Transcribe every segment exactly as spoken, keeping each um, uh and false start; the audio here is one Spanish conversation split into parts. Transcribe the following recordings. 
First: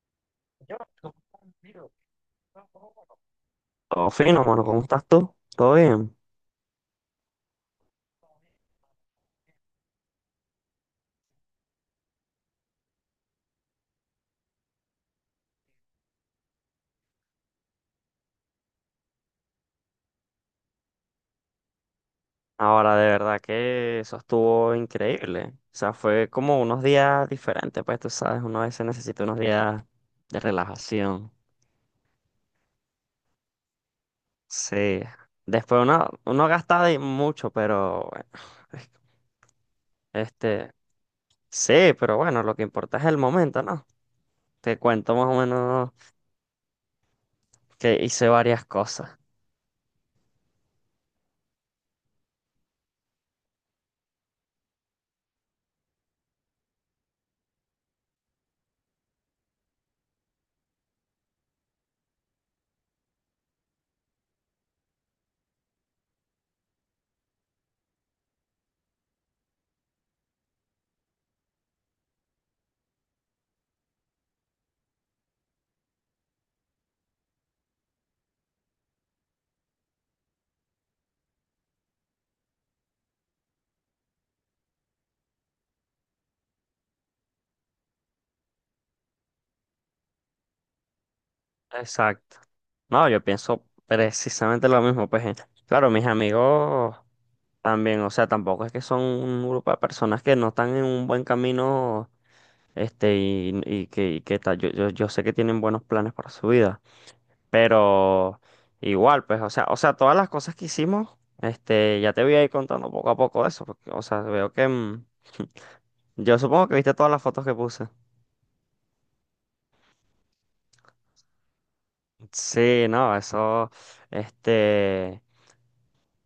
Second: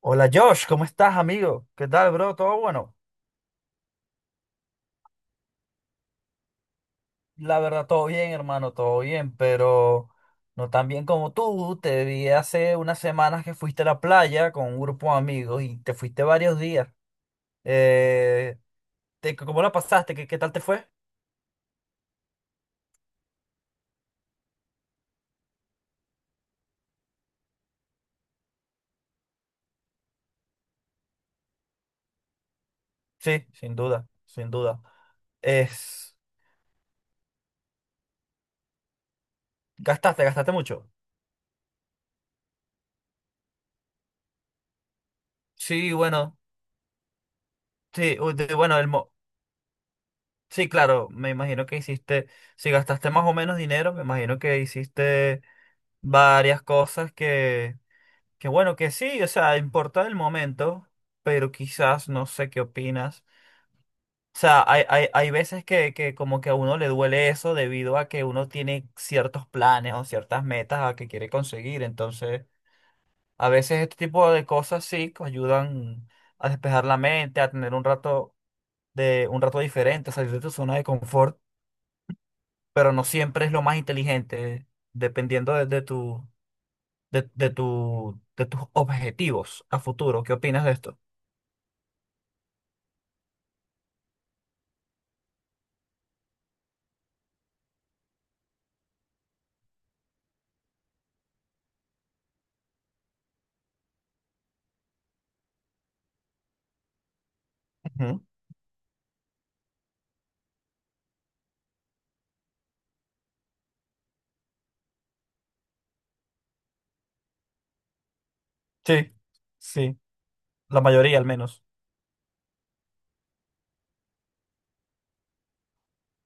Hola Josh, Yo, ¿cómo ¿cómo? estás, amigo? ¿Qué tal, bro? ¿Todo bueno? Todo fino, mano, ¿cómo estás tú? ¿Todo bien? La verdad, todo bien, hermano, todo bien, pero no tan bien como tú. Te vi hace unas semanas que fuiste a la playa con un grupo de amigos y te fuiste varios días. Eh, te- ¿Cómo la pasaste? ¿Qué, qué tal te fue? Ahora, de verdad que eso estuvo increíble. O sea, fue como unos días diferentes, pues tú sabes, uno a veces necesita unos días de relajación. Sí, sin duda, sin duda. Sí. Después uno, Es, uno gasta de mucho, pero bueno, es- gastaste, gastaste este, mucho. sí, pero bueno, lo que importa es el momento, ¿no? Te cuento más o menos Sí, bueno, que sí, hice u- de- varias bueno, el, mo- cosas. Sí, claro, me imagino que hiciste, si gastaste más o menos dinero, me imagino que hiciste varias cosas que, que bueno, que sí, o sea, importa el momento, pero quizás no sé qué opinas. O sea, hay, hay, hay veces que, que como que a uno le duele eso debido a que uno tiene ciertos planes o ciertas metas a que quiere conseguir. Entonces, a veces este tipo de cosas sí que ayudan a despejar la mente, a tener un rato de, un rato diferente, a salir de tu zona de confort. Pero no siempre es lo más inteligente, dependiendo de, de tu, de, de tu, de tus objetivos a futuro. ¿Qué opinas de esto? Exacto. No, yo pienso precisamente lo mismo, pues. eh, Claro, mis amigos también, o sea, tampoco es que son un grupo de personas que no están en un buen camino, este, y, y que, y que tal. Yo, yo, yo sé que tienen buenos planes para su vida, Ujú. pero igual, pues, o sea, o sea, todas las cosas que hicimos, este, ya te voy a ir contando poco a poco eso, porque, o sea, veo que, mm, yo supongo que viste todas las fotos que puse. Sí, sí, la mayoría al menos. Sí, no, eso, este.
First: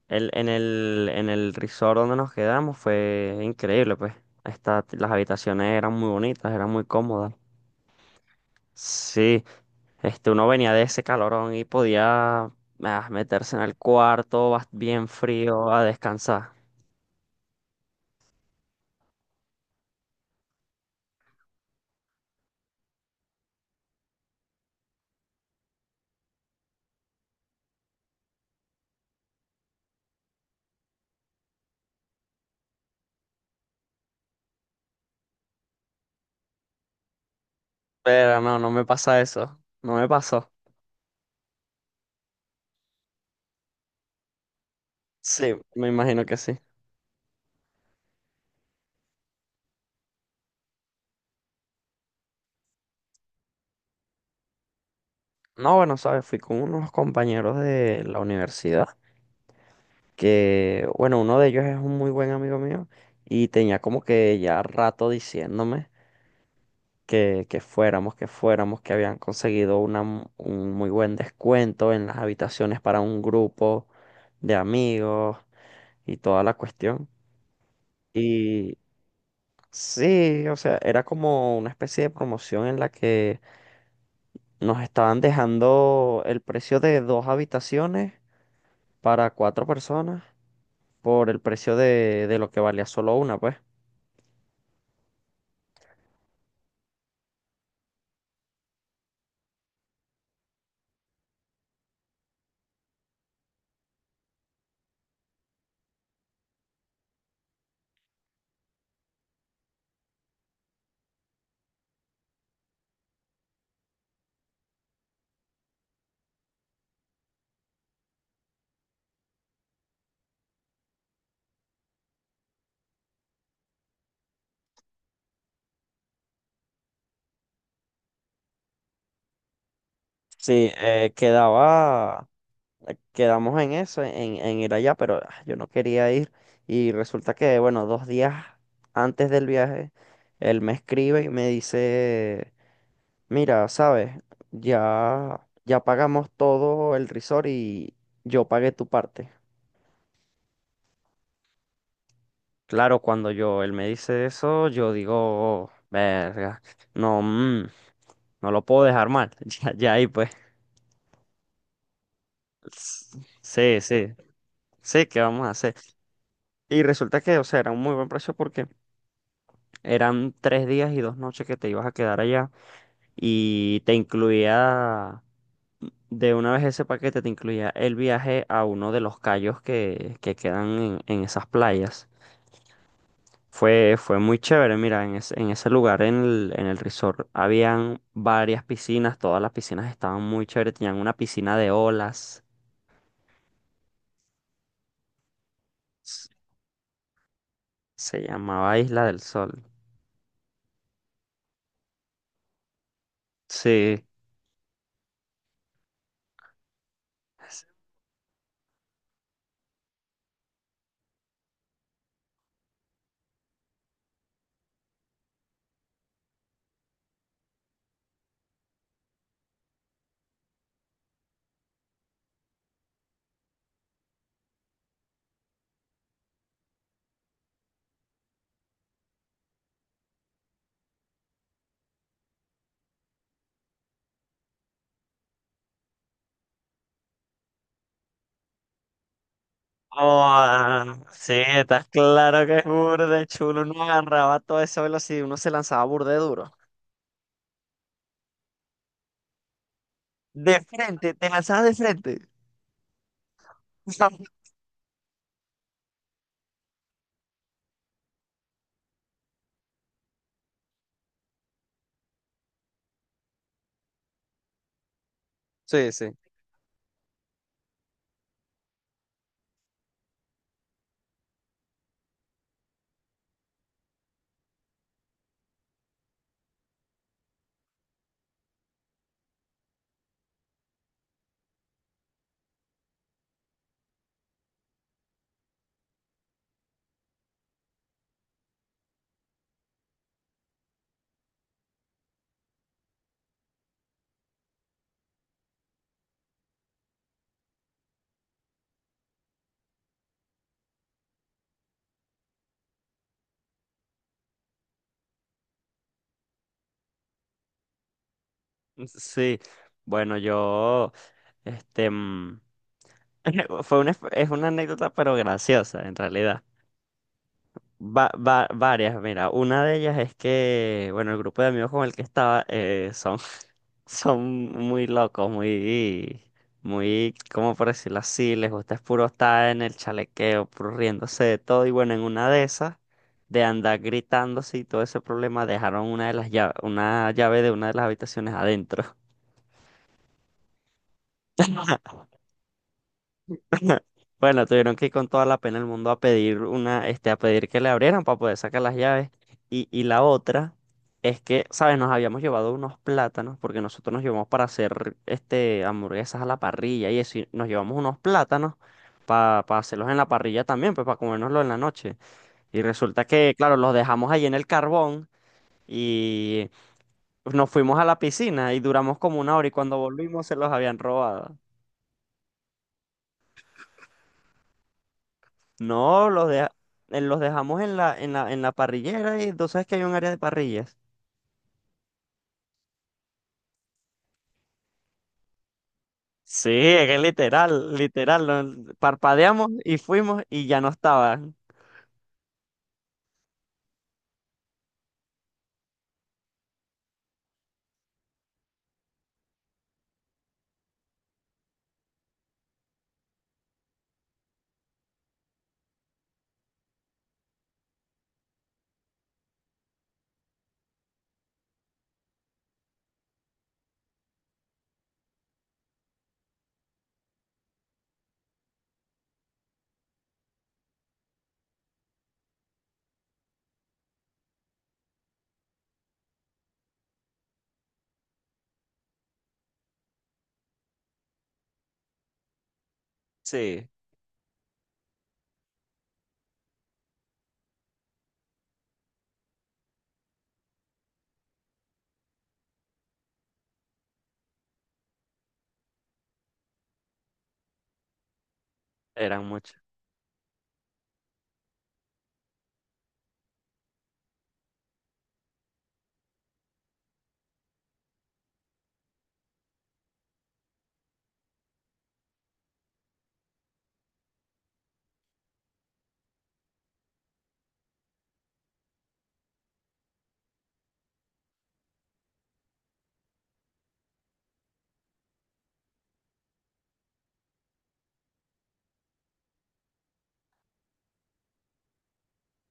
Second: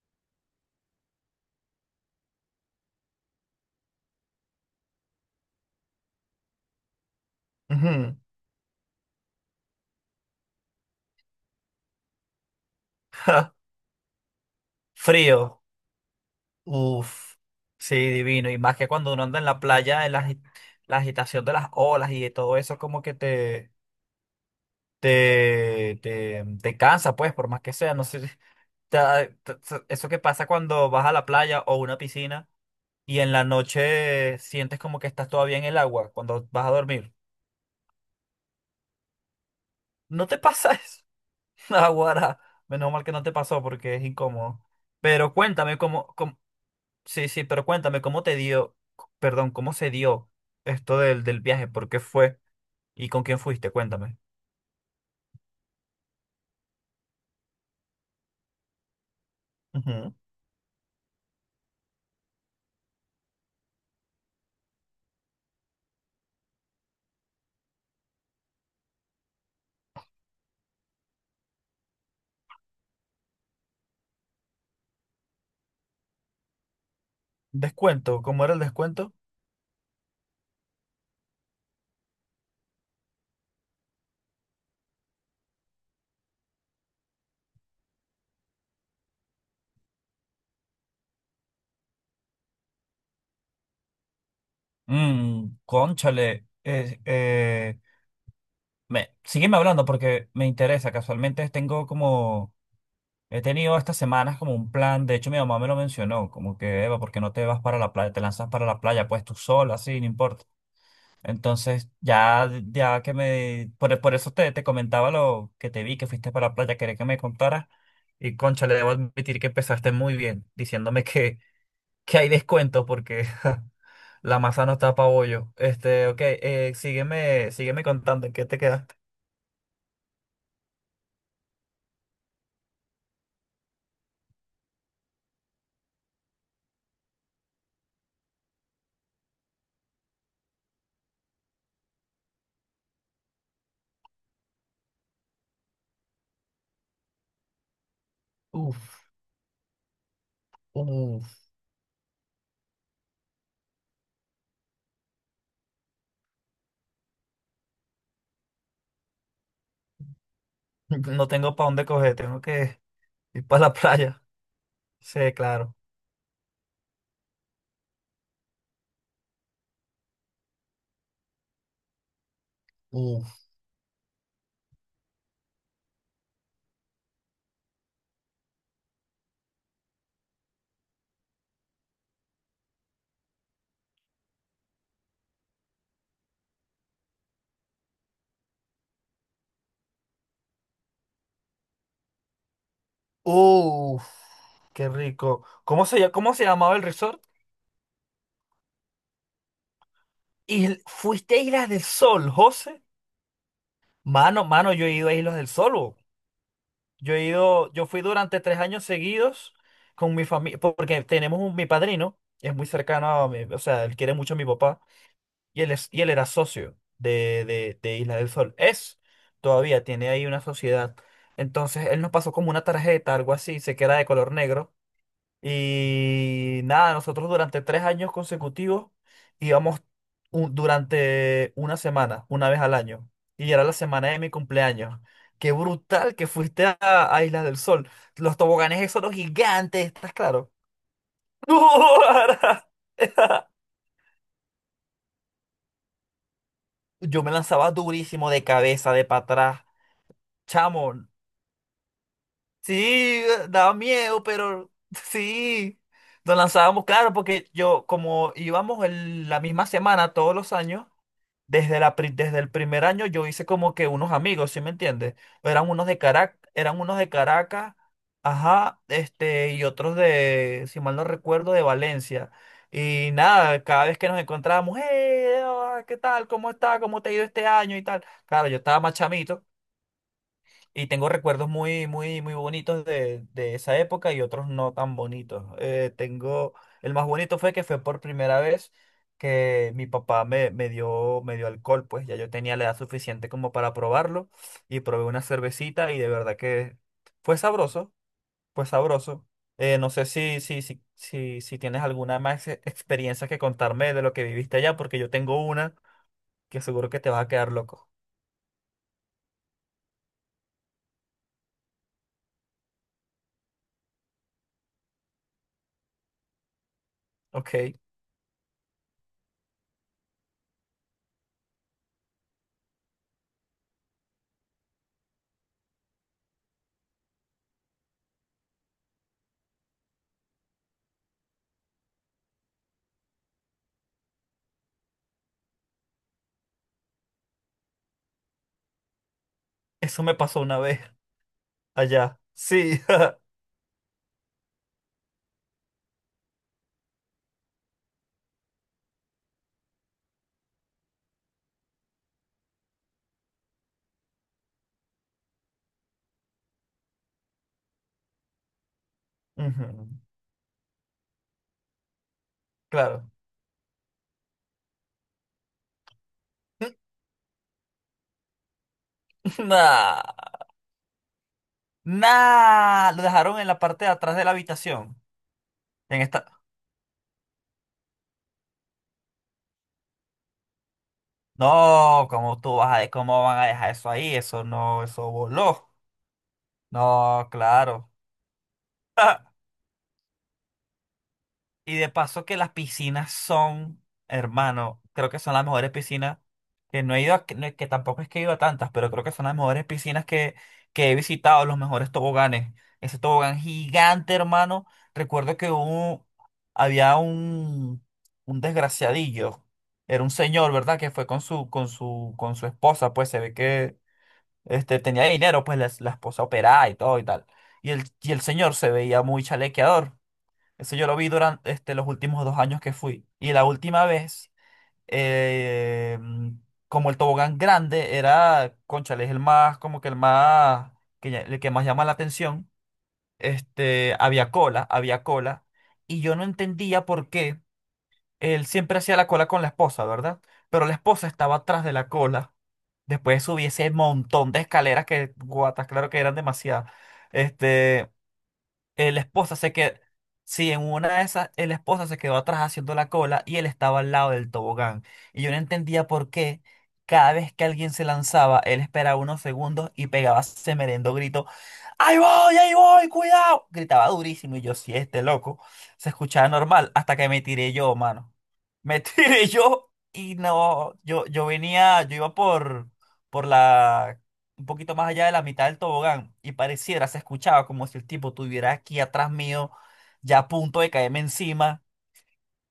El, en el, en el resort donde nos quedamos fue increíble, pues. Esta- las habitaciones eran muy bonitas, eran muy cómodas. Ujú. Sí, este, uno venía de ese calorón y podía ah, meterse en el cuarto bas- bien Frío. frío a descansar. Uf, sí, divino. Y más que cuando uno anda en la playa, en la, agi- la agitación de las olas y de todo eso, como que te, te, te, te cansa, pues, por más que sea. No sé, si- te ha- te- te- Eso que pasa cuando vas a la playa o una piscina y en la noche sientes como que estás todavía en el agua cuando vas a dormir. Pero no, no me pasa eso. No me ¿No te pasó. pasa eso? Aguara. Menos mal que no te pasó porque es incómodo. Pero Sí, cuéntame, me cómo imagino que sí. Sí, sí, pero cuéntame, ¿cómo te dio, c- perdón, ¿cómo se dio esto del, del viaje? ¿Por qué fue? ¿Y con quién fuiste? Cuéntame. No, bueno, sabes, fui con unos compañeros de la universidad, Ujú. que, bueno, uno de ellos es un muy buen amigo mío y tenía como que ya rato diciéndome que, que fuéramos, que fuéramos, que habían conseguido una m- un muy buen descuento en las habitaciones para un grupo de amigos y toda la cuestión. Descuento, ¿cómo era el Y descuento? sí, o sea, era como una especie de promoción en la que nos estaban dejando el precio de dos habitaciones para cuatro personas por el precio de, de lo que valía solo una, pues. Mmm, cónchale. Eh, eh, me, sígueme hablando porque me interesa. Casualmente tengo como. He tenido estas semanas como un plan. De hecho, mi mamá me lo mencionó. Como que, Eva, ¿por qué no te vas para la playa? Te lanzas para la playa, pues tú sola, así, no importa. Entonces, ya, ya que me... Por, por eso te, te comentaba lo que te vi, que fuiste para la playa, quería que me contaras. Y concha, le debo admitir que empezaste muy bien, diciéndome que, que hay descuento porque la masa no está pa bollo. Este, ok, eh, sígueme, sígueme contando en qué te quedaste. Sí, eh, quedaba eh, Quedamos en eso, en, en ir allá, pero ah, yo no quería ir. Y resulta que, bueno, dos días antes del viaje, él me escribe y me dice, mira, sabes, ya, ya pagamos todo el resort y yo pagué tu Uf, parte. uf, Claro, cuando yo, él me dice eso, yo digo, verga, no, mm, no lo puedo dejar mal. Ya, ya ahí pues. no tengo para dónde coger, tengo que ir para la Sí, sí, playa. sí, ¿qué Sí, vamos a hacer? claro. Y resulta que, o sea, era un muy buen precio porque eran tres días y dos noches que te ibas a quedar allá Uf, y te incluía, de una vez ese paquete, te incluía el viaje a uno de los cayos que, que quedan en, en esas playas. Fue, fue muy chévere, mira, en ese, en ese lugar, en el, en el resort, habían varias piscinas, todas las piscinas estaban muy chéveres, tenían una piscina de olas, uf, qué rico. ¿Cómo se, ll- s- ¿Cómo se llamaba el resort? se llamaba Isla del Sol. Y fuiste a Islas del Sol, José. Sí, Mano, mano, yo he ido a Islas del Sol. Bo. Yo he ido, yo fui durante tres años seguidos con mi familia, porque tenemos un, mi padrino, es muy cercano a mi, o sea, él quiere mucho a mi papá, y él es, y él era socio de, de, de Islas del Sol. Es, todavía tiene ahí una sociedad. Entonces, él nos pasó como una tarjeta, algo así, se queda de color negro. Y nada, nosotros durante tres años consecutivos íbamos un- durante una semana, una vez al año. Y era la semana de mi cumpleaños. Qué brutal que fuiste a, a Islas del Sol. Los toboganes esos los gigantes, ¿estás claro? oh, sí, estás claro que es burde chulo. Uno agarraba todo esa velocidad y uno se lanzaba burde duro. Yo me lanzaba durísimo de cabeza, de para atrás. De Chamo, frente, te lanzabas de frente. sí, daba miedo, pero sí. Nos lanzábamos, claro, porque yo, como íbamos el- la misma semana todos los años, Desde la, pri- desde el primer año yo hice como que unos amigos, ¿sí me entiendes? Eran unos Sí, de sí. Caracas, eran unos de Caracas, ajá, este, y otros de, si mal no recuerdo, de Valencia. Y nada, cada vez que nos encontrábamos, hey, hola, ¿qué tal? ¿Cómo está? ¿Cómo te ha ido este año? Y tal. Claro, yo estaba más chamito, y tengo recuerdos muy, muy, muy bonitos de, de esa época y otros no tan bonitos. Eh, tengo, el más bonito fue que fue por primera vez que mi papá me, me dio, me dio alcohol, pues ya yo tenía la edad suficiente como para probarlo y probé una cervecita y de verdad que fue sabroso, fue sabroso. Eh, no sé si, si, si, si, si tienes alguna más e- experiencia que contarme de lo que viviste allá, porque yo tengo una que seguro que te vas a quedar loco. Sí. Bueno, yo, este, mm, fue una, es una anécdota, pero graciosa, en realidad. Ok, Va, va- varias, mira, una de ellas es que, bueno, el grupo de amigos con el que estaba, eh, son Son muy locos, muy, muy, ¿cómo por decirlo así? Les gusta es puro estar en el chalequeo, puro riéndose de todo. Y bueno, en una de esas, de andar gritándose y todo ese problema, dejaron una de las llaves, una llave de una de las habitaciones adentro. eso me pasó una vez allá. Sí. Bueno, tuvieron que ir con toda la pena del mundo a pedir una, este, a pedir que le abrieran para poder sacar las llaves. Y, y la otra es que, ¿sabes? Nos habíamos llevado unos plátanos, porque nosotros nos llevamos para hacer este hamburguesas a la parrilla y eso, y nos llevamos unos plátanos para hacerlos Ujú, en la parrilla también, pues para comérnoslo en la noche. Y resulta claro. que, claro, los dejamos ahí en el carbón y nos fuimos a la piscina y duramos como una hora y cuando Nah, volvimos se los habían robado. nah, lo dejaron en la parte de atrás de la habitación. En No, los, esta. deja- eh, los dejamos en la, en la, en la parrillera y tú sabes que hay un área de parrillas. No, ¿cómo tú vas a, cómo van a dejar eso ahí? Eso no, eso voló. Sí, es que No, literal, claro. literal. lo- Parpadeamos y fuimos y ya no estaban. Y de paso que las piscinas son, hermano, creo que son las mejores piscinas que no he ido, a- que, no es que tampoco es que he ido a tantas, pero creo que son las mejores piscinas que, que he visitado, los mejores toboganes. Ese tobogán gigante, hermano. Recuerdo que hubo, Había un, un desgraciadillo. Era un señor, ¿verdad? Que fue con su, con su, con su esposa, pues se ve que este, tenía dinero, pues la, la esposa operaba y todo y tal. Y el, y el señor se veía muy chalequeador. Eso yo lo vi durante este, los últimos dos años que fui. Y la última vez, eh, mm, como el tobogán grande era, cónchale, es el más, como que el más, que, ya- el que más llama la atención, Sí, este, había cola, había cola. Y yo no entendía por qué él siempre hacía la cola con la esposa, ¿verdad? Pero la esposa estaba atrás de la cola. Después subí ese montón de escaleras que, guatas, claro que eran demasiadas. Este. El eran esposa se muchos. quedó, sí, en una de esas, el esposa se quedó atrás haciendo la cola y él estaba al lado del tobogán. Y yo no entendía por qué cada vez que alguien se lanzaba, él esperaba unos segundos y pegaba ese merendo grito, ¡Ahí voy, ahí voy, cuidado! Gritaba durísimo y yo, sí, este loco, se escuchaba normal hasta que me tiré yo, mano. Me tiré yo y no, yo, yo venía, yo iba por, por la un poquito más allá de la mitad del tobogán y pareciera, se escuchaba como si el tipo estuviera aquí atrás mío, ya a punto de caerme encima.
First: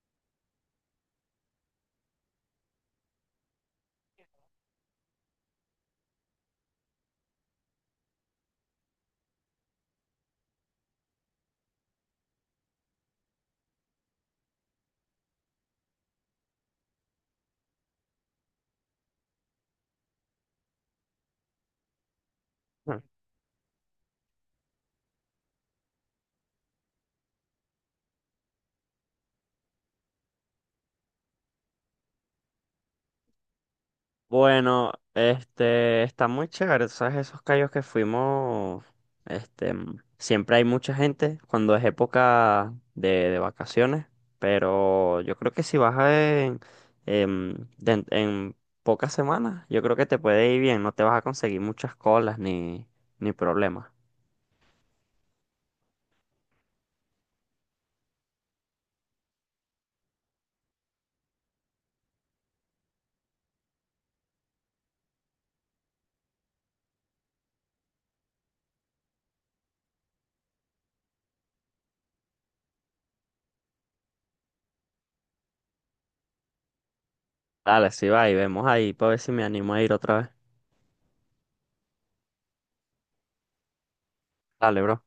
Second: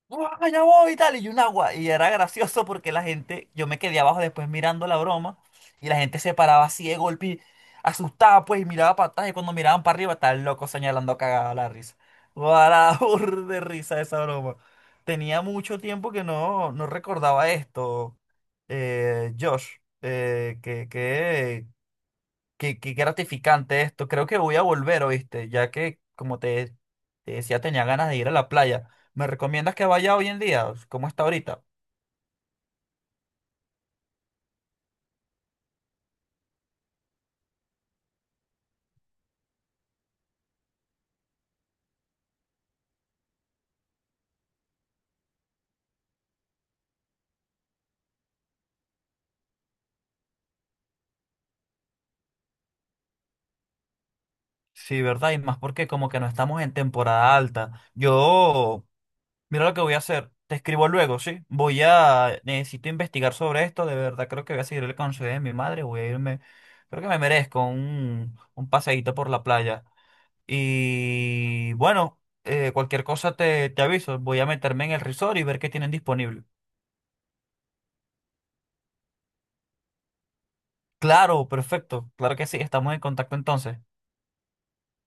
¡Uah, ya voy! Y tal, y un agua. Y era gracioso porque la gente, yo me quedé abajo después mirando la broma y la gente se paraba así de golpe, y asustada pues, y miraba para atrás y cuando miraban para arriba estaba el loco señalando cagada la risa. ¡Guau, de risa esa broma! Tenía mucho tiempo que no, no recordaba esto, eh, Josh. Eh, que, Qué, qué gratificante esto. Creo que voy a volver, ¿oíste? Ya que, como te, te decía, tenía ganas de ir a la playa. ¿Me recomiendas que vaya hoy en día? ¿Cómo está ahorita? Bueno, este, está muy chévere, ¿sabes? Esos callos que fuimos, este, mm, siempre hay mucha gente cuando es época de, de vacaciones, pero yo creo que si vas a en, en, den- en pocas semanas, yo creo que te puede ir bien, no te vas a conseguir muchas colas ni, ni problemas. Sí, ¿verdad? Y más porque como que no estamos en temporada alta. Yo, mira lo que voy a hacer. Te escribo luego, ¿sí? Voy a, necesito investigar sobre esto. De verdad, creo que voy a seguir el consejo de mi madre. Voy a irme, creo que me merezco un, un paseíto por la playa. Y bueno, eh, cualquier cosa te, te aviso. Voy a meterme en el resort y ver qué tienen disponible. Dale, si va y vemos ahí, para ver si me animo a ir otra vez. Claro, perfecto. Claro que sí. Estamos en contacto entonces. Dale, bro.